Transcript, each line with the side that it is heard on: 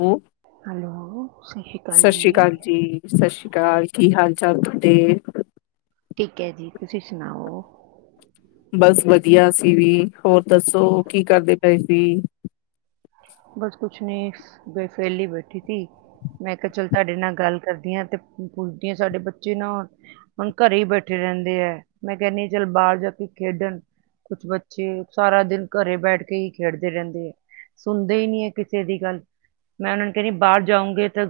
left: ਉਹ
right: ਹੈਲੋ ਸਤਿ ਸ਼੍ਰੀ ਅਕਾਲ ਜੀ
left: ਕਾਲ ਕੀ ਹਾਲ ਚਾਲ ਤੁਹਾਡੇ
right: ਠੀਕ ਹ ਜੀ ਤੁਸੀਂ ਸੁਣਾਓ
left: ਬਸ ਵਧੀਆ ਅਸੀਂ ਵੀ ਹੋਰ ਦੱਸੋ ਕੀ ਕਰਦੇ ਪਏ ਸੀ
right: ਬਸ ਕੁਛ ਨਹੀਂ ਬੈਠੀ ਥੀ ਮੈਂ ਕਿਹਾ ਚਲ ਤੁਹਾਡੇ ਨਾਲ ਗੱਲ ਕਰਦੀ ਆ ਤੇ ਮੂਰਤੀਆਂ ਸਾਡੇ ਬੱਚੇ ਨਾ ਹੋਣ ਘਰੇ ਦਿੰਦੇ ਆ ਮੈਂ ਕਹਿੰਦੀ ਜਲਬਾਲ ਜਾ ਤੂੰ ਖੇਡਣ ਕੁਛ ਬੱਚੇ ਸਾਰਾ ਦਿਨ ਘਰੇ ਬੈਠ ਕੇ ਹੀ ਖੇਡਦੇ ਰਹਿੰਦੇ ਹੁੰਦੇ ਨਹੀਂ ਹ ਕਿਸੇ ਦੀ ਗੱਲ ਤੇਰੀ ਬਾਹਰ ਜਾਉਗੇ ਤੇ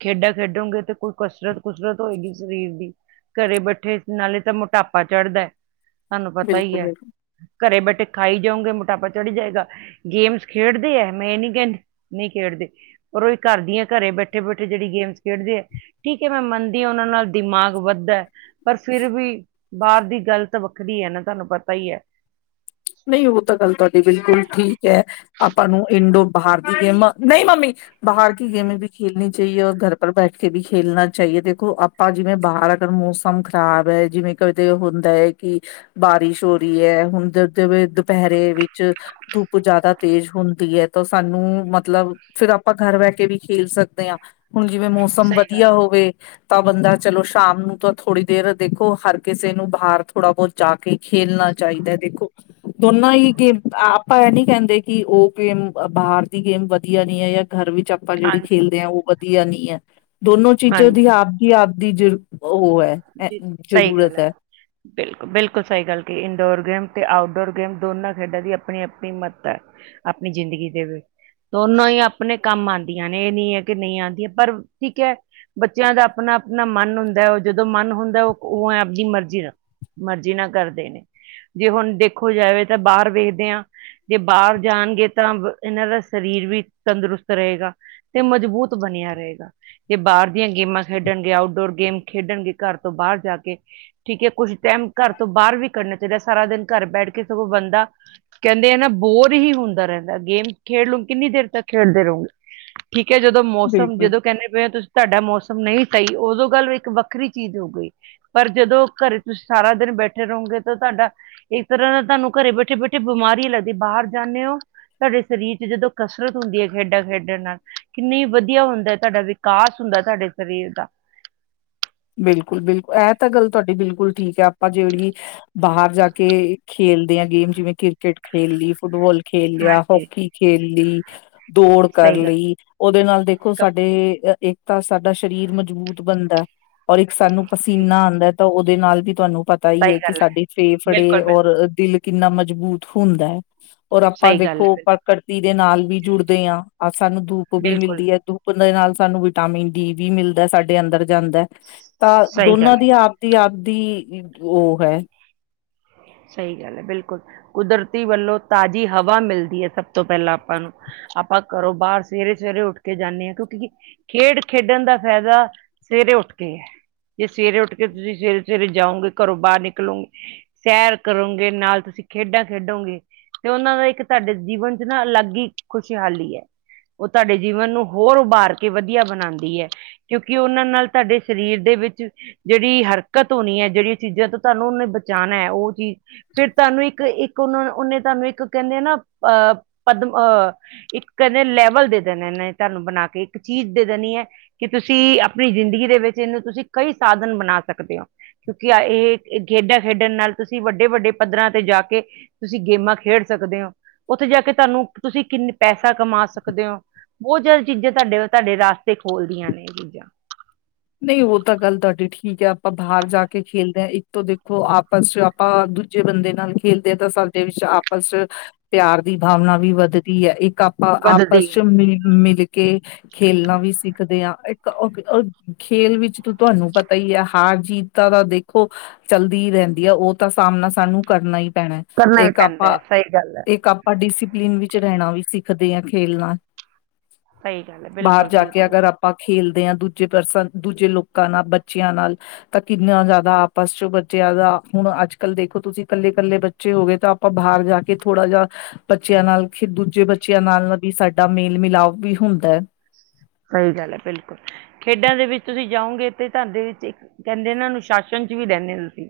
right: ਖੇਡਾ ਖੇਡੋਗੇ ਤੇ ਕੋਈ ਕਸਰਟ ਕਸਰਤ ਹੋਏਗੀ ਸਰੀਰ ਦੀ ਘਰੇ ਬੈਠੇ ਨਾਲੇ ਤਾਂ ਮੋਟਾਪਾ ਚੜਦਾ ਤੁਹਾਨੂੰ ਪਤਾ ਹੀ ਹ
left: ਬਿਲਕੁਲ
right: ਘਰੇ ਬੈਠੇ ਖਾਈ ਜਾਓਗੇ ਮੋਟਾਪਾ ਚੜਹੀ ਜਾਏਗਾ ਗੇਮਸ ਘਰ ਦੀਆਂ ਘਰੇ ਬੈਠੇ ਬੈਠੇ ਜਿਹੜੀ ਗੇਮ ਖੇਡਦੇ ਆ ਠੀਕ ਹ ਮੈਂ ਮੰਨਦੀ ਉਹਨਾਂ ਨਾਲ ਦਿਮਾਗ ਵੱਧਦਾ ਪਰ ਫਿਰ ਵੀ ਬਾਹਰ ਦੀ ਗੱਲ ਤਾਂ ਵੱਖਰੀ ਹੈ ਨਾ ਤੁਹਾਨੂੰ ਪਤਾ ਹੀ
left: ਨਹੀਂ ਉਹ ਤਾਂ ਗੱਲ ਤੁਹਾਡੀ ਬਿਲਕੁਲ ਠੀਕ ਹ ਆਪਾਂ ਨੂੰ ਇੰਡੋ ਬਹਾਰ ਦੀ ਗੇਮ ਨਹੀਂ ਬਾਹਰ ਕੀ ਗੇਮ ਵੀ ਖੇਲਨੀ ਚਾਹੀਏ ਘਰ ਪਰ ਬੈਠ ਕੇ ਵੀ ਖੇਲਣਾ ਚਾਹੀਏ ਦੇਖੋ ਆਪਾਂ ਜਿਵੇਂ ਬਾਹਰ ਮੌਸਮ ਖਰਾਬ ਹੈ ਜਿਵੇਂ ਕਦੇ ਹੁੰਦਾ ਕਿ ਬਾਰਿਸ਼ ਹੋ ਰਹੀ ਹੈ ਹੁਣ ਜਿਵੇਂ ਦੁਪਹਿਰੇ ਵਿੱਚ ਧੁੱਪ ਜਿਆਦਾ ਤੇਜ਼ ਹੁੰਦੀ ਹੈ ਤਾਂ ਸਾਨੂੰ ਮਤਲਬ ਆਪਾਂ ਘਰ ਬਹਿ ਕੇ ਵੀ ਖੇਲ ਸਕਦੇ ਆਂ ਹੁਣ ਜਿਵੇਂ ਮੌਸਮ ਵਧੀਆ ਹੋਵੇ ਤਾਂ ਬੰਦਾ ਚਲੋ ਸ਼ਾਮ ਨੂੰ ਥੋੜੀ ਦੇਰ ਦੇਖੋ ਹਰ ਕਿਸੇ ਨੂੰ ਬਹਾਰ ਥੋੜਾ ਪਹੁੰਚਾ ਕੇ ਖੇਲਣਾ ਚਾਹੀਦਾ ਦੇਖੋ ਤੁਰਨਾ ਹੀ ਕਿ ਆਪ ਨਹੀਂ ਕਹਿੰਦੇ ਕਿ ਉਹ ਬਾਹਰ ਦੀ ਗੇਮ ਵਧੀਆ ਨਹੀਂ ਜਾਂ ਘਰ ਵਿੱਚ ਚੱਪਲ ਜਿਹੜੀ
right: ਹਾਂਜੀ
left: ਖੇਲਦੇ ਆ ਉਹ ਵਧੀਆ ਨਹੀਂ ਹੈ। ਦੋਨੋਂ ਚੀਜ਼ਾਂ
right: ਹਾਂਜੀ
left: ਦੀ ਆਪਦੀ ਆਪਦੀ ਜਰੂਰ
right: ਜੀ ਸਹੀ ਗੱਲ ਹੈ ਬਿਲਕੁਲ ਬਿਲਕੁਲ ਸਹੀ ਗੱਲ ਕੀ ਇਨਡੋਰ ਗੇਮ ਤੇ ਆਊਟਡੋਰ ਗੇਮ ਦੋਨਾਂ ਖੇਡਾਂ ਦੀ ਆਪਣੀ ਆਪਣੀ ਮੱਤ ਹੈ ਆਪਣੀ ਜ਼ਿੰਦਗੀ ਦੇ ਵਿੱਚ ਦੋਨੋਂ ਹੀ ਆਪਣੇ ਕੰਮ ਆਉਂਦੀਆਂ ਨੇ ਇਹ ਨਹੀਂ ਹੈ ਕਿ ਨਹੀਂ ਆਉਂਦੀਆਂ ਪਰ ਠੀਕ ਹੈ ਬੱਚਿਆਂ ਦਾ ਆਪਣਾ ਆਪਣਾ ਮਨ ਹੁੰਦਾ ਹੈ ਉਹ ਜਦੋਂ ਮਨ ਹੁੰਦਾ ਉਹ ਉਹ ਹੈ ਆਪਣੀ ਮਰਜ਼ੀ ਦਾ ਮਰਜ਼ੀ ਨਾ ਕਰਦੇ ਨੇ ਜੇ ਹੁਣ ਦੇਖੋ ਜਾਵੇ ਤਾਂ ਬਾਹਰ ਵੇਖਦੇ ਹਾਂ ਜੇ ਬਾਹਰ ਜਾਣਗੇ ਤਾਂ ਇਹਨਾਂ ਦਾ ਸਰੀਰ ਵੀ ਤੰਦਰੁਸਤ ਰਹੇਗਾ ਤੇ ਮਜ਼ਬੂਤ ਬਣੇ ਰਹੇਗਾ ਜੇ ਬਾਹਰ ਦੀਆਂ ਗੇਮਾਂ ਖੇਡਣਗੇ ਆਊਟਡੋਰ ਗੇਮ ਖੇਡਣਗੇ ਘਰ ਤੋਂ ਬਾਹਰ ਜਾ ਕੇ ਠੀਕ ਹੈ ਕੁਛ ਟਾਈਮ ਘਰ ਤੋਂ ਬਾਹਰ ਵੀ ਕੱਢਣਾ ਚਾਹੀਦਾ ਸਾਰਾ ਦਿਨ ਘਰ ਬੈਠ ਸਗੋਂ ਬੰਦਾ ਕਹਿੰਦੇ ਹੈ ਨਾ ਬੋਰ ਹੀ ਹੁੰਦਾ ਰਹਿੰਦਾ ਗੇਮ ਖੇਡ ਲ ਨੂੰ ਕਿੰਨੀ ਦੇਰ ਤੱਕ ਖੇਡਦੇ ਰਹੋਗੇ ਠੀਕ ਹੈ ਜਦੋਂ ਮੌਸਮ
left: ਬਿਲਕੁਲ
right: ਜਦੋਂ ਕਹਿੰਦੇ ਪਏ ਹੋ ਤੁਸੀਂ ਤੁਹਾਡਾ ਮੌਸਮ ਨਹੀਂ ਸਹੀ ਉਦੋਂ ਗੱਲ ਵਿੱਚ ਵੱਖਰੀ ਚੀਜ਼ ਹੋ ਗਈ ਪਰ ਜਦੋਂ ਘਰੇ ਤੁਸੀਂ ਸਾਰਾ ਦਿਨ ਬੈਠੇ ਰਹੋਗੇ ਤਾਂ ਤੁਹਾਡਾ ਇੱਕ ਤਰ੍ਹਾਂ ਤੁਹਾਨੂੰ ਘਰੇ ਬੈਠੇ ਬੈਠੇ ਬਿਮਾਰੀ ਹੀ ਲੱਗਦੀ ਬਾਹਰ ਜਾਂਦੇ ਹੋ ਤੁਹਾਡੇ ਸਰੀਰ ਚ ਜਦੋਂ ਕਸਰਤ ਹੁੰਦੀ ਹੈ ਖੇਡਾਂ ਖੇਡਣ ਨਾਲ ਕਿੰਨੀ ਵਧੀਆ ਹੁੰਦਾ ਤੁਹਾਡਾ ਵਿਕਾਸ ਹੁੰਦਾ ਤੁਹਾਡੇ ਸਰੀਰ ਦਾ
left: ਬਿਲਕੁਲ ਬਿਲਕੁਲ ਇਹ ਤਾਂ ਗੱਲ ਤੁਹਾਡੀ ਬਿਲਕੁਲ ਠੀਕ ਹੈ ਆਪਾਂ ਜਿਹੜੀ ਬਾਹਰ ਜਾ ਕੇ ਖੇਲਦੇ ਹਾਂ ਗੇਮ ਜਿਵੇਂ ਕ੍ਰਿਕਟ ਖੇਲ ਲਈ ਫੁੱਟਬਾਲ ਖੇਲਿਆ
right: ਹਾਂਜੀ
left: ਹੋਕੀ ਖੇਲ ਲੀ ਦੌੜ ਕਰ
right: ਸਹੀ
left: ਲਈ ਉਹਦੇ ਨਾਲ ਦੇਖੋ
right: ਗੱਲ
left: ਸਾਡੇ ਅ ਇੱਕ ਤਾਂ ਸਾਡਾ ਸਰੀਰ ਮਜ਼ਬੂਤ ਬਣਦਾ ਔਰ ਇੱਕ ਸਾਨੂੰ
right: ਸਹੀ ਗੱਲ
left: ਪਸੀਨਾ ਆਉਂਦਾ ਤਾਂ ਦੇ ਨਾਲ ਵੀ ਤੁਹਾਨੂੰ ਪਤਾ ਹੀ
right: ਸਹੀ
left: ਹੈ ਕਿ
right: ਗੱਲ
left: ਸਾਡੇ
right: ਬਿਲਕੁਲ
left: ਫੇਫੜੇ
right: ਬਿਲਕੁਲ
left: ਔਰ ਦਿਲ ਕਿੰਨਾ ਮਜ਼ਬੂਤ ਹੁੰਦਾ ਹੈ ਔਰ ਆਪਾਂ
right: ਸਹੀ ਗੱਲ
left: ਦੇਖੋ
right: ਏ
left: ਪ੍ਰਕਿਰਤੀ ਦੇ ਨਾਲ ਵੀ ਜੁੜਦੇ ਹਾਂ ਸਾਨੂੰ ਧੁੱਪ ਵੀ
right: ਬਿਲਕੁਲ
left: ਮਿਲਦੀ ਹੈ ਧੁੱਪ ਦੇ ਨਾਲ ਸਾਨੂੰ ਵਿਟਾਮਿਨ ਡੀ ਵੀ ਮਿਲਦਾ ਸਾਡੇ ਅੰਦਰ ਜਾਂਦਾ। ਤਾਂ
right: ਸਹੀ ਗੱਲ
left: ਦੋਨਾਂ ਦੀ ਆਪਦੀ ਆਪਦੀ ਉਹ ਹੈ।
right: ਸਹੀ ਗੱਲ ਐ ਬਿਲਕੁਲ ਕੁਦਰਤੀ ਵੱਲੋਂ ਤਾਜ਼ੀ ਹਵਾ ਮਿਲਦੀ ਐ ਸਭ ਤੋਂ ਪਹਿਲਾਂ ਆਪਾਂ ਨੂੰ। ਆਪਾਂ ਘਰੋਂ ਬਾਹਰ ਸਵੇਰੇ ਸਵੇਰੇ ਉੱਠ ਕੇ ਜਾਂਦੇ ਹਾਂ ਕਿਉਂਕਿ ਖੇਡ ਖੇਡਣ ਦਾ ਫਾਇਦਾ ਸਵੇਰੇ ਸਵੇਰੇ ਉੱਠ ਕੇ ਜੇ ਸਵੇਰੇ ਉੱਠ ਕੇ ਤੁਸੀਂ ਸਵੇਰੇ ਸਵੇਰੇ ਜਾਓਗੇ ਘਰੋਂ ਬਾਹਰ ਨਿਕਲੋਗੇ ਸੈਰ ਕਰੋਗੇ ਨਾਲ ਤੁਸੀਂ ਖੇਡਾਂ ਖੇਡੋਗੇ ਤੇ ਉਹਨਾਂ ਦਾ ਇੱਕ ਤੁਹਾਡੇ ਜੀਵਨ ਚ ਨਾ ਅਲੱਗ ਹੀ ਖੁਸ਼ਹਾਲੀ ਹੈ ਉਹ ਤੁਹਾਡੇ ਜੀਵਨ ਨੂੰ ਹੋਰ ਉਭਾਰ ਕੇ ਵਧੀਆ ਬਣਾਉਂਦੀ ਹੈ ਕਿਉਂਕਿ ਉਹਨਾਂ ਨਾਲ ਤੁਹਾਡੇ ਸਰੀਰ ਦੇ ਵਿੱਚ ਜਿਹੜੀ ਹਰਕਤ ਹੋਣੀ ਹੈ ਜਿਹੜੀਆਂ ਚੀਜ਼ਾਂ ਤੋਂ ਤੁਹਾਨੂੰ ਉਹਨੇ ਬਚਾਉਣਾ ਹੈ ਉਹ ਚੀਜ਼ ਫਿਰ ਤੁਹਾਨੂੰ ਇੱਕ ਇੱਕ ਉਹਨੇ ਤੁਹਾਨੂੰ ਇੱਕ ਕਹਿੰਦੇ ਨਾ ਅ ਪਦਮ ਇੱਕ ਕਹਿੰਦੇ ਲੈਵਲ ਦੇ ਦੇਣੇ ਤੁਹਾਨੂੰ ਬਣਾ ਕੇ ਇੱਕ ਚੀਜ਼ ਦੇ ਦੇਣੀ ਹੈ ਕਿ ਤੁਸੀਂ ਆਪਣੀ ਜ਼ਿੰਦਗੀ ਦੇ ਵਿੱਚ ਇਹਨੂੰ ਤੁਸੀਂ ਕਈ ਸਾਧਨ ਬਣਾ ਸਕਦੇ ਹੋ ਕਿਉਂਕਿ ਇਹ ਖੇਡਾਂ ਖੇਡਣ ਨਾਲ ਤੁਸੀਂ ਵੱਡੇ ਵੱਡੇ ਪੱਧਰਾਂ ਤੇ ਜਾ ਕੇ ਤੁਸੀਂ ਗੇਮਾਂ ਖੇਡ ਸਕਦੇ ਹੋ ਉੱਥੇ ਜਾ ਕੇ ਤੁਹਾਨੂੰ ਤੁਸੀਂ ਪੈਸਾ ਕਮਾ ਸਕਦੇ ਹੋ ਬਹੁਤ ਜ਼ਿਆਦਾ ਚੀਜ਼ਾਂ ਤੁਹਾਡੇ ਤੁਹਾਡੇ ਰਸਤੇ ਖੋਲਦੀਆਂ ਨੇ ਇਹ ਚੀਜ਼ਾਂ
left: ਨਹੀਂ ਉਹ ਤਾਂ ਗੱਲ ਤੁਹਾਡੀ ਠੀਕ ਹੈ ਆਪਾਂ ਬਾਹਰ ਜਾ ਕੇ ਖੇਲਦੇ ਹੈ ਇੱਕ ਤੋਂ ਦੇਖੋ ਆਪਸ ਚ ਆਪਾਂ ਦੂਜੇ ਬੰਦੇ ਨਾਲ ਖੇਲਦੇ ਆ ਤਾਂ ਸਾਡੇ ਵਿੱਚ ਆਪਸ ਪਿਆਰ ਦੀ ਭਾਵਨਾ ਵੀ ਵੱਧਦੀ ਹੈ ਇੱਕ ਆਪਾਂ
right: ਵੱਧਦੀ
left: ਆਪਸ ਚ
right: ਹੈ
left: ਮਿਲ ਮਿਲ ਕੇ ਖੇਲਨਾ ਵੀ ਸਿੱਖਦੇ ਆ ਇੱਕ ਓ ਖੇਲ ਵਿੱਚ ਤ ਤੁਹਾਨੂੰ ਪਤਾ ਈ ਹੈ ਹਾਰ ਜੀਤ ਤਾਂ ਤਾਂ ਦੇਖੋ ਚੱਲਦੀ ਰਹਿੰਦੀ ਐ ਉਹ ਤਾਂ ਸਾਮਨਾ ਸਾਨੂੰ ਕਰਨਾ ਈ ਪੈਨਾ
right: ਕਰਨਾ ਹੀ
left: ਇੱਕ
right: ਪੈਂਦਾ
left: ਆਪਾਂ
right: ਹੈ ਸਹੀ ਗੱਲ ਹੈ
left: ਇੱਕ ਆਪਾਂ ਡਿਸਪਲਿਨ ਵਿੱਚ ਰਹਿਣਾ ਵੀ ਸਿਖ ਦੇਖਦੇ ਆ ਖੇਲਨਾ,
right: ਸਹੀ ਗੱਲ ਹੈ
left: ਬਾਹਰ
right: ਬਿਲਕੁਲ
left: ਜਾ ਕੇ
right: ਬਿਲਕੁਲ
left: ਅਗਰ ਆਪਾਂ ਖੇਲਦੇ ਆ ਦੂਜ ਦੂਜੇ ਪਰਸਨ ਦੂਜੇ ਲੋਕਾਂ ਨਾਲ ਬੱਚਿਆਂ ਨਾਲ ਤਾਂ ਕਿੰਨਾ ਜ਼ਿਆਦਾ ਆਪਸ ਚ ਬੱਚਿਆਂ ਦਾ ਹੁਣ ਅੱਜ ਕੱਲ ਦੇਖੋ ਤੁਸੀਂ ਕੱਲੇ ਕੱਲੇ ਬੱਚੇ ਹੋ ਗਏ ਤਾਂ ਆਪਾਂ ਬਾਹਰ ਜਾ ਕੇ ਥੋੜਾ ਜਾ ਬੱਚਿਆਂ ਨਾਲ ਖਿਦੂ ਬੱਚਿਆਂ ਨਾਲ ਵੀ ਸਾਡਾ ਮੇਲ ਮਿਲਾਪ ਵੀ ਹੁੰਦਾ।
right: ਸਹੀ ਗੱਲ ਐ ਬਿਲਕੁਲ। ਖੇਡਾਂ ਦੇ ਵਿੱਚ ਤੁਸੀਂ ਜਾਓਂਗੇ ਤੇ ਤੈਡੇ ਚ ਇੱਕ ਕਹਿੰਦੇ ਨਾ ਅਨੂੰਸਾਸ਼ਨ ਚ ਵੀ ਰੈਨੇ ਤੁਸੀਂ।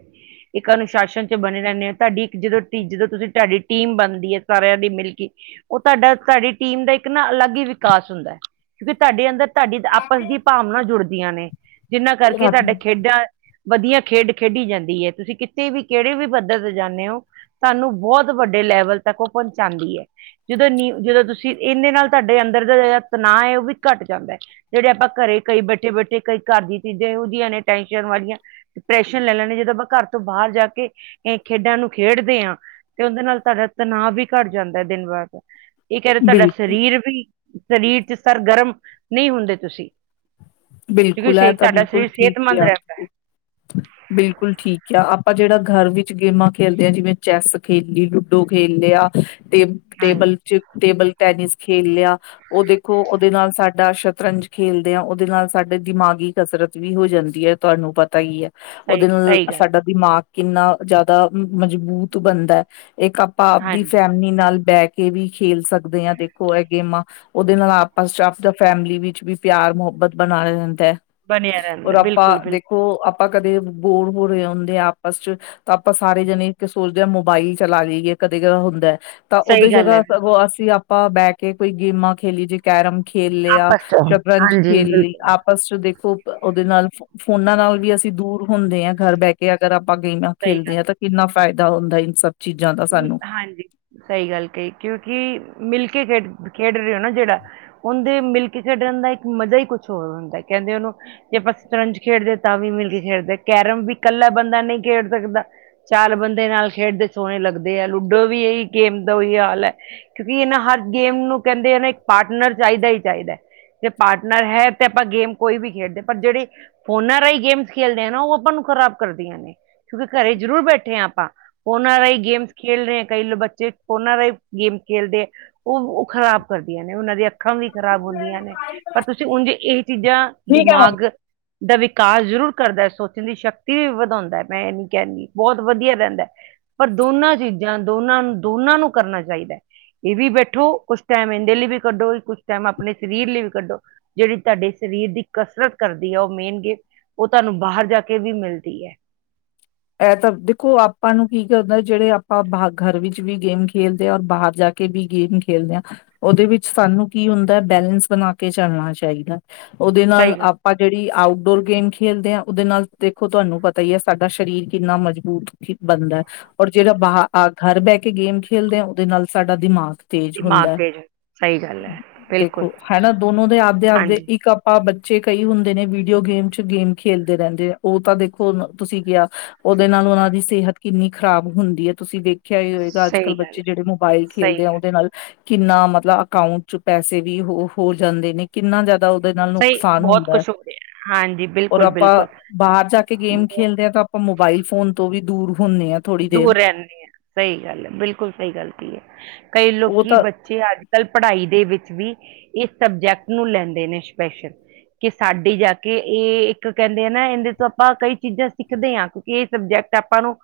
right: ਇੱਕ ਅਨੁਸ਼ਾਸਨ ਚ ਬਨੇ ਰਹਿੰਨੇ ਆ ਤੁਹਾਡੀ ਇੱਕ ਜਦੋਂ ਜਦੋਂ ਤੁਸੀਂ ਤੁਹਾਡੀ ਟੀਮ ਬਨਦੀ ਐ, ਸਾਰਿਆਂ ਦੀ ਮਿਲ ਕੇ ਉਹ ਤੁਹਾਡਾ ਤੁਹਾਡੀ ਟੀਮ ਦਾ ਇੱਕ ਨਾ ਅਲੱਗ ਹੀ ਵਿਕਾਸ ਹੁੰਦਾ। ਕਿਉਂਕਿ ਤੈਡੇ ਅੰਦਰ ਤੈਡੀ ਆਪਸ ਦੀ ਭਾਵਨਾ ਜੁੜਦੀਆਂ ਨੇ। ਜਿਹਨਾਂ ਕਰਕੇ ਤੁਹਾਡੇ ਖੇਡਾਂ ਵਦੀਆ ਖੇਡ ਖੇਡੀ ਜਾਂਦੀ ਏ। ਤੁਸੀਂ ਕਿਤੇ ਵੀ ਕਿਹੜੇ ਵੀ ਪੱਧਰ ਤੇ ਜਾਨੇ ਓ ਤੁਹਾਨੂੰ ਬਹੁਤ ਵੱਡੇ ਲੈਵਲ ਤੱਕ ਉਹ ਪਹੁੰਚਾਂਦੀ ਐ। ਜਦੋਂ ਨੀ ਜਦੋਂ ਤੁਸੀਂ ਇਹਨੇ ਨਾਲ ਤੁਹਾਡੇ ਅੰਦਰ ਦਾ ਜ ਨਾ ਹੈ ਉਹ ਵੀ ਘੱਟ ਜਾਂਦਾ ਜਿਹੜੇ ਆਪਾਂ ਘਰੇ ਕਈ ਬੈਠੇ ਬੈਠੇ ਕਈ ਘਰ ਦੀਆਂ ਚੀਜ਼ਾਂ ਇਹੋ ਜਿਹੀਆਂ ਨੇ ਟੈਂਸ਼ਨ ਵਾਲੀਆਂ ਡਿਪਰੈਸ਼ਨ ਲੈ ਲੈਂਦੇ ਜਦੋਂ ਆਪਾਂ ਘਰ ਤੋਂ ਬਾਹਰ ਜਾ ਕੇ ਇਹ ਖੇਡਾਂ ਨੂੰ ਖੇਡਦੇ ਆ ਤੇ ਉਹਂਦੇ ਨਾਲ ਤੁਹਾਡਾ ਤਨਾਵ ਵੀ ਘੱਟ ਜਾਂਦਾ ਐ ਦਿਨ ਵਾਰ ਦਾ ਇਹ ਕਿਹਰੇ ਤੁਹਾਡਾ
left: ਬਿਲਕੁਲ
right: ਸਰੀਰ ਵੀ ਸਰੀਰ ਚ ਸਰਗਰਮ ਨਈ ਹੁੰਦੇ ਤੁਸੀਂ। ਕਿਉਂਕਿ
left: ਬਿਲਕੁਲ ਏ
right: ਸੇ
left: ਤਾਂ
right: ਤੁਹਾਡਾ
left: ਬਿਲਕੁਲ
right: ਸਰੀਰ
left: ਠੀਕ
right: ਸਿਹਤਮੰਦ
left: ਕਿਆ
right: ਰਹਿੰਦਾ ਹੈ
left: ਤੁਸੀਂ, ਬਿਲਕੁਲ ਠੀਕ ਕਿਆ ਆਪ ਆਪਾਂ ਜਿਹੜਾ ਘਰ ਵਿੱਚ ਗੇਮਾਂ ਖੇਲਦੇ ਆ, ਜਿਵੇਂ ਚੈਸ ਖੇਲ ਲਈ, ਲੂਡੋ ਖੇਲ ਲਿਆ। ਟੇਬ
right: ਹਾਂਜੀ
left: ਟੇਬਲ ਚ ਟੇਬਲ ਟੈਨਿਸ ਖੇਲ ਲਿਆ ਉਹ ਦੇਖੋ ਉਹਦੇ ਨਾਲ ਸਾਡਾ ਸ਼ਤਰੰਜ ਖੇਲਦੇ ਆ ਉਹਦੇ ਨਾਲ ਸਾਡੇ ਦਿਮਾਗੀ ਕਸਰਤ ਵੀ ਹੋ ਜਾਂਦੀ ਐ ਤੁਹਾਨੂੰ ਪਤਾ ਈ ਐ,
right: ਸਹੀ
left: ਉਹਦੇ ਨਾਲ
right: ਸਹੀ ਗੱਲ
left: ਸਾਡਾ ਦਿਮਾਗ ਕਿੰਨਾ ਜਿਆਦਾ ਮਜ਼ਬੂਤ ਬਣਦਾ ਇੱਕ ਆਪਾਂ ਆਪਦੀ
right: ਹਾਂਜੀ
left: ਫੈਮਿਲੀ ਨਾਲ ਬੈਕ ਕੇ ਵੀ ਖੇਲ ਸਕਦੇ ਹਾਂ ਦੇਖੋ ਇਹ ਗੇਮਾਂ ਉਹਦੇ ਨਾਲ ਆਪਸ ਚ ਆਪਦਾ ਫੈਮਿਲੀ ਵਿੱਚ ਵੀ ਪਿਆਰ ਮੁਹੱਬਤ ਬਣਾ ਲ ਲੈਂਦਾ ਹੈ
right: ਬਣਿਆ
left: ਔਰ
right: ਰਹਿੰਦਾ
left: ਆਪਾਂ
right: ਬਿਲਕੁਲ ਬਿਲਕੁਲ
left: ਦੇਖੋ ਆਪਾਂ ਕਦੇ ਬੋਰ ਹੋ ਰਹੇ ਹੁੰਦੇ ਆ ਆਪਸ ਚ ਤਾਂ ਆਪਾਂ ਸਾਰੇ ਜਣੇ ਸੋਚਦੇ ਹਾਂ ਮੋਬਾਇਲ ਚਲਾ ਲਈਏ। ਕਦੇ ਕ ਹੁੰਦਾ ਐ, ਤਾਂ ਉਹਦੇ
right: ਸਹੀ ਗੱਲ ਹੈ
left: ਜਗ੍ਹਾ
right: ਬਿਲਕੁਲ
left: ਸਗੋਂ ਅਸੀਂ ਆਪਾਂ ਬਹਿ ਕੇ ਕੋਈ ਗੇਮਾਂ ਖੇਲੀ ਜੇ ਕੈਰਮ ਖੇਲ ਲਿਆ
right: ਆਪਸ ਚ
left: ਸ਼ਤਰੰਜ
right: ਹਾਂਜੀ
left: ਖੇਲ ਲਈ
right: ਬਿਲਕੁਲ
left: ਆਪਸ ਚ ਦੇਖੋ ਉਹਦੇ ਨਾਲ ਫੋਨਾ ਨਾਲ ਵੀ ਅਸੀਂ ਦੂਰ ਹੁੰਦੇ ਆ ਘਰ ਬਹਿ ਕੇ ਅਗਰ ਆਪਾਂ ਗੇਮਾਂ
right: ਸਹੀ
left: ਖੇਲਦੇ
right: ਗੱਲ
left: ਹਾਂ ਤਾਂ ਕਿੰਨਾ ਫਾਇਦਾ ਹੁੰਦਾ ਇਨ ਸਭ। ਚੀਜ਼ਾਂ ਦਾ ਸਾਨੂੰ
right: ਹਾਂਜੀ। ਸਹੀ ਗੱਲ ਕਹੀ ਕਿਉਂਕਿ, ਮਿਲਕ ਕੇ ਖੇਡ ਖੇਡ ਰਹੇ ਹੋ ਨਾ ਜਿਹੜਾ ਉਹਂਦੇ ਮਿਲ ਕੇ ਖੇਡਣ ਦਾ ਇੱਕ ਮਜ਼ਾ ਈ ਕੁਛ ਹੋਰ ਹੁੰਦਾ, ਕਹਿੰਦੇ ਉਹਨੂੰ ਜੇ ਆਪਾਂ ਸ਼ਤਤੰਜ ਖੇਡਦੇ ਤਾਂ ਵੀ ਮਿਲ ਕੇ ਖੇਡਦੇ ਕੈਰਮ ਵੀ ਕੱਲਾ ਬੰਦਾ ਨਈ ਖੇਡ ਸਕਦਾ। ਚਾਰ ਬੰਦੇ ਨਾਲ ਖੇਡਦੇ ਸੋਹਣੇ ਲੱਗਦੇ। ਲੂਡੋ ਵੀ ਇਹੀ ਗੇਮ ਦਾ ਉਹੀ ਹਾਲ ਐ ਕਿਉਂਕਿ ਇਹਨਾਂ ਹਰ ਗੇਮ ਨੂੰ ਕਹਿੰਦੇ ਇਹ ਨਾ ਇੱਕ ਪਾਰਟਨਰ ਚਾਈਦਾ ਈ ਚਾਈਦਾ। ਜੇ‌ ਪਾਰਟਨਰ ਹੈ ਤੇ ਆਪਾਂ ਗੇਮ ਕੋਈ ਵੀ ਖੇਡਦੇ ਪਰ ਜਿਹੜੇ ਫੋਨਾਂ ਰਾਹੀਂ ਗੇਮਸ ਖੇਲਦੇ ਐ ਨਾ ਉਹ ਆਪਾਂ ਨੂੰ ਖਰਾਬ ਕਰਦੀਆਂ ਨੇ ਕਿਉਂਕਿ ਘਰੇ ਜ਼ਰੂਰ ਬੈਠੇ ਆ ਆਪਾਂ ਉਹਨਾਂ ਰਾਹੀ ਗੇਮਸ ਖੇਲ ਰਹੇ ਆ ਕਈ ਬੱਚੇ ਫੋਨਾਂ ਰਾਈ ਗੇਮ ਖੇਲਦੇ ਐ, ਉਹ-ਉਹ ਖਰਾਬ ਕਰਦੀਆਂ ਨੇ ਉਹਨਾਂ ਦੀਆਂ ਅੱਖਾਂ ਵੀ ਖ਼ਰਾਬ ਹੁੰਦੀਆਂ ਨੇ ਪਰ ਤੁਸੀਂ ਉਂਝ ਇਹ ਚੀਜ਼ਾਂ ਦਿਮਾਗ ਦਾ ਵਿਕਾਸ ਜ਼ਰੂਰ ਕਰਦਾ, ਸੋਚਣ ਦੀ ਸ਼ਕਤੀ ਵੀ ਵਧਾਉਂਦਾ ਐ ਮੈਂ ਇਹ ਨ ਕਹਿਂਦੀ, ਬਹੁਤ ਵਦੀਆ ਰਹਿੰਦਾ। ਪਰ ਦੋਨਾਂ ਚੀਜ਼ਾਂ, ਦੋਨਾਂ ਨੂੰ, ਦੋਨਾਂ ਨੂੰ ਕਰਨਾ ਚਾਈਦਾ। ਇਹ ਵੀ ਬੈਠੋ ਕੁਛ ਟੈਮ ਇਹਂਦੇ ਲਈ ਵੀ ਕੱਢੋ ਕੁਛ ਟੈਮ ਆਪਣੇ ਸਰੀਰ ਲਈ ਵੀ ਕੱਢੋ ਜਿਹੜੀ ਤੁਹਾਡੇ ਸਰੀਰ ਦੀ ਕਸਰਤ ਕਰਦੀ ਐ ਉਹ ਮੇਨਗੇ ਉਹ ਤੁਹਾਨੂੰ ਬਾਹਰ ਜਾ ਕੇ ਵੀ ਮਿਲਦੀ ਐ।
left: ਇਹ ਤਾਂ ਦੇਖੋ ਆਪਾਂ ਨੂੰ ਕੀ ਕਰਦਾ ਜਿਹੜੇ ਆਪਾਂ ਬਾਹ ਘਰ ਵਿੱਚ ਵੀ ਗੇਮ ਖੇਲਦੇ ਔਰ ਬਾਹਰ ਜਾ ਕੇ ਕੇ ਵੀ ਗੇਮ ਖੇਲਦੇ ਆ। ਉਹਦੇ ਵਿੱਚ ਸਾਨੂੰ ਕੀ ਹੁੰਦਾ ਬੈਲੈਂਸ ਬਣਾ ਕੇ ਚੱਲਣਾ ਚਾਹੀਦਾ। ਉਹਦੇ
right: ਸਹੀ
left: ਨਾਲ
right: ਗੱਲ
left: ਆਪਾਂ ਜਿਹੜੀ ਆਊਟਡੋਰ ਗੇਮ ਖੇਡਦੇ ਹਾਂ। ਉਹਦੇ ਨਾਲ ਦੇਖੋ ਤੁਹਾਨੂੰ ਪਤਾ ਹੀ ਹੈ। ਸਾਡਾ ਸਰੀਰ ਕਿੰਨਾ ਮਜ਼ਬੂਤ ਬਣਦਾ। ਔਰ ਜਿਹੜਾ ਬਾਹ ਘਰ ਬਹਿ ਕੇ ਗੇਮ ਖੇਲਦੇ ਆ। ਉਹਦੇ ਨਾਲ ਸਾਡਾ ਦਿਮਾਗ ਸਟੇਜ
right: ਦਿਮਾਗ
left: ਹੁੰਦਾ।
right: ਤੇਜ ਸਹੀ ਗੱਲ ਹੈ ਬਿਲਕੁਲ
left: ਦੇਖੋ, ਹਨਾ। ਦੋਨੋ ਦੇ ਆਪਦੇ ਆਪਦੇ ਇੱਕ ਆਪਾਂ ਬੱਚੇ ਕਈ ਹੁੰਦੇ ਨੇ ਵੀਡੀਓ ਗੇਮ ਚ ਗੇਮ ਖੇਲਦੇ ਰਹਿੰਦੇ ਨੇ ਉਹ ਤਾਂ ਦੇਖੋ ਤੁਸੀਂ ਕਿਹਾ ਉਹਦੇ ਨਾਲ ਉਹਨਾਂ ਦੀ ਸਿਹਤ ਕਿੰਨੀ ਖ਼ਰਾਬ ਹੁੰਦੀ ਹੈ। ਤੁਸੀਂ ਵੇਖ ਰਖਿਆ ਹੀ ਹੋਏਗਾ। ਅੱਜ
right: ਸਹੀ
left: ਕੱਲ੍ਹ
right: ਗੱਲ
left: ਬੱਚੇ
right: ਹੈ
left: ਜਿਹੜੇ ਮੋਬਾਇਲ
right: ਸਹੀ
left: ਖੇਲਦੇ ਆ
right: ਗੱਲ
left: ਉਹਦੇ ਨਾਲ ਕਿੰਨਾ ਮਤਲਬ ਅਕਾਊਂਟ ਚ ਪੈਸੇ ਵੀ ਹੋ ਹੋ ਜਾਂਦੇ ਨੇ ਕਿੰਨਾ ਦਾ ਉਹਦੇ ਨਾਲ
right: ਸਹੀ
left: ਨੁਕਸਾਨ
right: ਬਹੁਤ
left: ਹੁੰਦਾ ਹੈ।
right: ਕੁਛ ਹੋ ਰਿਹਾ ਹਾਂਜੀ
left: ਔਰ
right: ਬਿਲਕੁਲ
left: ਆਪਾਂ,
right: ਬਿਲਕੁਲ
left: ਬਾਹਰ ਜਾ ਕੇ ਗੇਮ ਖੇਲਦੇ ਹਾਂ ਤਾਂ ਆਪਾਂ ਮੋਬਾਈਲ ਫੋਨ ਤੋਂ ਵੀ ਦੂਰ ਹੁੰਦੇ ਹਾਂ ਥੋੜ੍ਹੀ ਦੇਰ
right: ਦੂਰ ਰਹਿੰਦੇ ਹਾਂ। ਸਹੀ ਗੱਲ ਹੈ। ਬਿਲਕੁਲ ਸਹੀ ਗਲਤੀ ਹੈ। ਕਈ
left: ਉਹ
right: ਲੋਕੀ
left: ਤਾਂ
right: ਬੱਚੇ ਅੱਜ- ਕੱਲ ਪੜ੍ਹਾਈ ਦੇ ਵਿੱਚ ਵੀ ਇਸ ਸਬਜੈਕਟ ਨੂੰ ਲੈਂਦੇ ਨੇ ਸਪੈਸ਼ਲ। ਕਿ ਸਾਡੇ ਜਾ ਕੇ ਇਹ ਇੱਕ ਕਹਿੰਦੇ ਆ ਨਾ ਇਹਦੇ ਤੋਂ ਆਪਾਂ ਕਈ ਚੀਜ਼ਾਂ ਸਿੱਖਦੇ ਹਾਂ ਕਿਉਂਕਿ ਇਹ ਸਬਜੈਕਟ ਆਪਾਂ ਨੂੰ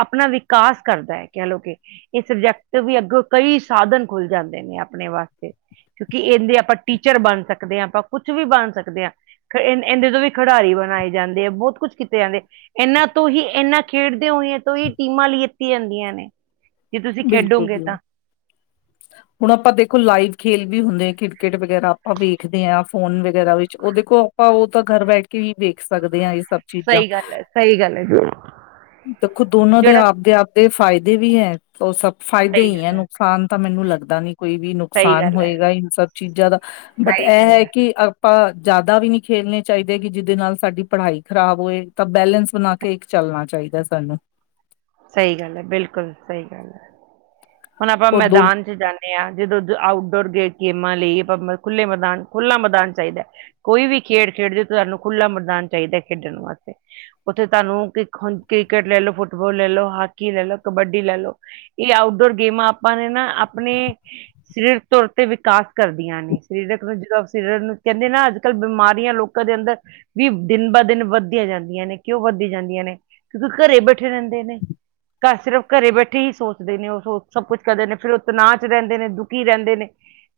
right: ਆਪਣਾ ਵਿਕਾਸ ਕਰਦਾ ਹੈ। ਕਹਿ ਲਓ, ਕਿ ਇਹ ਸਬਜੈਕਟ ਵੀ ਅੱਗੋਂ ਕਈ ਸਾਧਨ ਖੁੱਲ ਜਾਂਦੇ ਨੇ। ਆਪਣੇ ਵਾਸਤੇ। ਕਿਉਂਕਿ ਇਹਦੇ ਆਪਾਂ ਟੀਚਰ ਬਣ ਸਕਦੇ ਹਾਂ ਆਪਾਂ ਕੁਛ ਵੀ ਬਣ ਸਕਦੇ ਹਾਂ। ਇਹਦੇ ਤੋਂ ਵੀ ਖਿਡਾਰੀ ਬਣਾਏ ਜਾਂਦੇ ਆ ਬਹੁਤ ਕੁਛ ਕੀਤੇ ਜਾਂਦੇ ਇਹਨਾਂ ਤੋਂ ਹੀ ਇਹਨਾ ਖੇਡਦੇ ਹੋਏਆਂ। ਤੋਂ ਹੀ ਟੀਮਾਂ ਲੈ ਦਿੱਤੀਆਂ ਜਾਂਦੀਆਂ ਨੇ। ਜੇ ਤੁਸੀਂ
left: ਬਿਲਕੁਲ।
right: ਖੇਡੋਗੇ ਤਾਂ
left: ਹੁਣ ਆਪਾਂ ਦੇਖੋ ਲਾਈਵ ਖੇਲ ਵੀ ਹੁੰਦੇ ਆ ਕ੍ਰਿਕਟ ਵਗੈਰਾ ਆਪਾਂ ਵੇਖਦੇ ਹਾਂ ਫੋਨ ਵਗੈਰਾ ਵਿੱਚ ਉਹ ਦੇਖੋ ਆਪਾਂ ਉਹ ਤਾਂ ਘਰ ਬਹਿਠ ਕੇ ਵੀ ਵੇਖ ਸਕਦੇ ਹਾਂ ਇਸ ਸਭ ਚੀਜ਼ਾਂ।
right: ਸਹੀ ਗੱਲ ਹੈ ਸਹੀ ਗੱਲ ਹੈ
left: ਦੇਖੋ ਦੋਨੋ ਦੇ
right: ਜਿਹੜਾ
left: ਆਪਦੇ -ਆਪਦੇ ਫਾਇਦੇ ਫਦੇ ਵੀ ਹੈ। ਉਹ ਸਭ ਫਾਇਦੇ
right: ਸਹੀ
left: ਹੀ ਹੈ
right: ਗੱਲ
left: ਨੁਕਸਾਨ ਤਾਂ ਮੈਨੂੰ ਲੱਗਦਾ ਨੀ। ਕੋਈ ਵੀ
right: ਸਹੀ
left: ਨੁਕਸਾਨ
right: ਗੱਲ ਹੈ
left: ਹੋਏਗਾ ਇਹਨ ਸਭ ਚੀਜ਼ਾਂ ਦਾ। ਬਟ
right: ਸਹੀ
left: ਇਹ
right: ਗੱਲ
left: ਹੈ ਕਿ ਆਪਾਂ ਜ਼ਿਆਦਾ ਵੀ ਨਹੀਂ ਖੇਲਣੇ ਚਾਹੀਦੇ ਕਿ ਜਿਹਦੇ ਨਾਲ ਸਾਡੀ ਪੜ੍ਹਾਈ ਖ਼ਰਾਬ ਹੋਏ ਤਾਂ ਬੈਲੈਂਸ ਬਣਾ ਕੇ ਇੱਕ ਚ ਭੁੱਲਣਾ ਚਾਹੀਦਾ ਸਾਨੂੰ।
right: ਸਹੀ ਗੱਲ ਹੈ ਬਿਲਕੁਲ ਸਹੀ ਗੱਲ ਹੈ ਹੁਣ ਆਪਾਂ
left: ਹੋਰ ਦੋ
right: ਮੈਦਾਨ ਚ ਜਾਂਦੇ ਹਾਂ ਜਦੋਂ ਆਊਟਡੋਰ ਗੇਟ ਗੇਮਾਂ ਲਈ ਆਪਾਂ ਖੁੱਲ੍ਹੇ ਮੈਦਾਨ ਖੁੱਲ੍ਹਾ ਮੈਦਾਨ ਚਾਹੀਦਾ। ਕੋਈ ਵੀ ਖੇਡ ਖੇਡਦੇ ਤੁਹਾਨੂੰ ਖੁੱਲ੍ਹਾ ਮੈਦਾਨ ਚਾਹੀਦਾ ਖੇਡਣ ਵਾਸਤੇ ਉੱਥੇ ਤੁਹਾਨੂੰ ਹ ਕ੍ਰਿਕਟ ਲੈ ਲਓ, ਫੁੱਟਬਾਲ ਲੈ ਲਓ ਹਾਕੀ ਲੈ ਲਓ ਕਬੱਡੀ ਲੈ ਲਓ, ਇਹ ਆਊਟਡੋਰ ਗੇਮਾਂ ਆਪਾਂ ਨੇ ਨਾ ਆਪਣੇ, ਸਰੀਰ ਤੌਰ ਤੇ ਵਿਕਾਸ ਕਰਦੀਆਂ ਨੇ। ਸਰੀਰ ਰੱਖਣਾ ਜਦੋਂਂ ਕਹਿੰਦੇ ਨਾ ਅੱਜ ਕੱਲ੍ਹ ਬਿਮਾਰੀਆਂ ਲੋਕਾਂ ਦੇ ਅੰਦਰ ਵੀ ਦਿਨ ਬਾ ਦਿਨ ਵੱਧਦੀਆਂ ਜਾਂਦੀਆਂ ਨੇ। ਕਿਉਂ ਵੱਧ ਜਾਂਦੀਆਂ ਨੇ, ਕਿਉਂਕਿ ਘਰੇ ਬੈਠੇ ਰਹਿੰਦੇ ਨੇ, ਘਰ ਸਿਰਫ ਘਰੇ ਬੈਠੇ ਹੀ ਸੋਚਦੇ ਨੇ ਉਹ ਸੋ ਸਭ ਕੁਛ ਕਰਦੇ ਨੇ, ਫਿਰ ਉਹ ਤਨਾਅ ਚ ਰਹਿੰਦੇ ਨੇ, ਦੁਖੀ ਰਹਿੰਦੇ ਨੇ।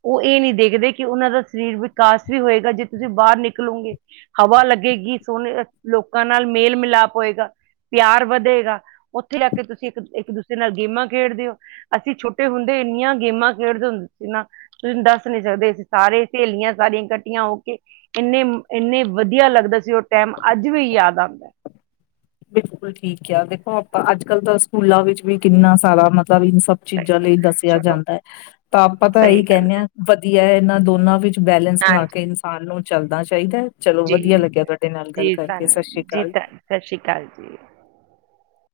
right: ਉਹ ਇਹ ਨਹੀਂ ਦੇਖਦੇ ਕਿ ਉਹਨਾਂ ਦਾ ਸਰੀਰ ਵਿਕਾਸ ਵੀ ਹੋਏਗਾ। ਜੇ ਤੁਸੀਂ ਬਾਹਰ ਨਿਕਲੋਗੇ ਹਵਾ ਲੱਗੇ ਗੀ ਸੋਹਨੇ ਲੋਕਾਂ ਨਾਲ ਮੇਲ- ਮਿਲਾਪ ਹੋਏਗਾ। ਪਿਆਰ ਵਧੇਗਾ। ਉੱਥੇ ਜਾ ਕੇ ਤੁਸੀਂ ਇੱਕ- ਇੱਕ- ਦੂਸੇ ਨਾਲ ਗੇਮਾਂ ਖੇਡਦੇ ਹੋ। ਅਸੀਂ ਛੋਟੇ ਹੁੰਦੇ ਇੰਨੀਆਂ ਗੇਮਾਂ ਖੇਡਦੇ ਹੁੰਦੇ ਸੀ ਨਾ ਤੁਸੀਂ ਦੱਸ ਨੀ ਸਕਦੇ। ਅਸੀਂ ਸਾਰੇ ਸਹੇਲੀਆਂ ਸਾਰੇ ਇੱਕਠਿਆਂ ਹੋ ਕੇ ਇੰਨੇ- ਇੰਨੇ ਵਧੀਆ ਲੱਗਦਾ ਸੀ। ਉਹ ਟਾਈਮ ਅੱਜ ਵੀ ਯਾਦ ਆਉਂਦਾ। [inaudible]
left: ਬਿਲਕੁਲ ਠੀਕ ਕਿਹਾ, ਦੇਖੋ ਆਪਾਂ ਅੱਜ ਕੱਲ ਤਾਂ ਸਕੂਲਾਂ ਵਿੱਚ ਵੀ ਕਿੰਨਾ ਸਾਰਾ ਮਤਲਬ ਵੀ ਸਭ
right: ਸਹੀ,
left: ਚੀਜ਼ਾਂ ਲਈ ਦੱਸਿਆ
right: ਚਲੋ
left: ਜਾਂਦਾ ਹੈ। ਤਾਂ ਆਪਾਂ ਤਾਂ
right: ਸਹੀ
left: ਇਹੀ
right: ਗੱਲ
left: ਕਹਿੰਦੇ ਹਾਂ ਵਧੀਆ ਹੈ। ਇਹਨਾਂ ਦੋਨਾਂ ਵਿੱਚ ਬੈਲੇੈਂਸ
right: ਹੈ।
left: ਬਲਾ
right: ਹਾਂਜੀ
left: ਕੇ ਇਨਸਾਨ ਨੂੰ ਚੱਲਦਾ। ਚਾਹੀਦਾ। ਚਲੋ
right: ਜੀ
left: ਵਧੀਆ ਲੱਗਿਆ ਤੁਹਾਡੇ ਨਾਲ ਗੱਲ
right: ਜੀ
left: ਕਰਕੇ ਸਤਿ ਸ੍ਰੀ ਅਕਾਲ।
right: ਹ।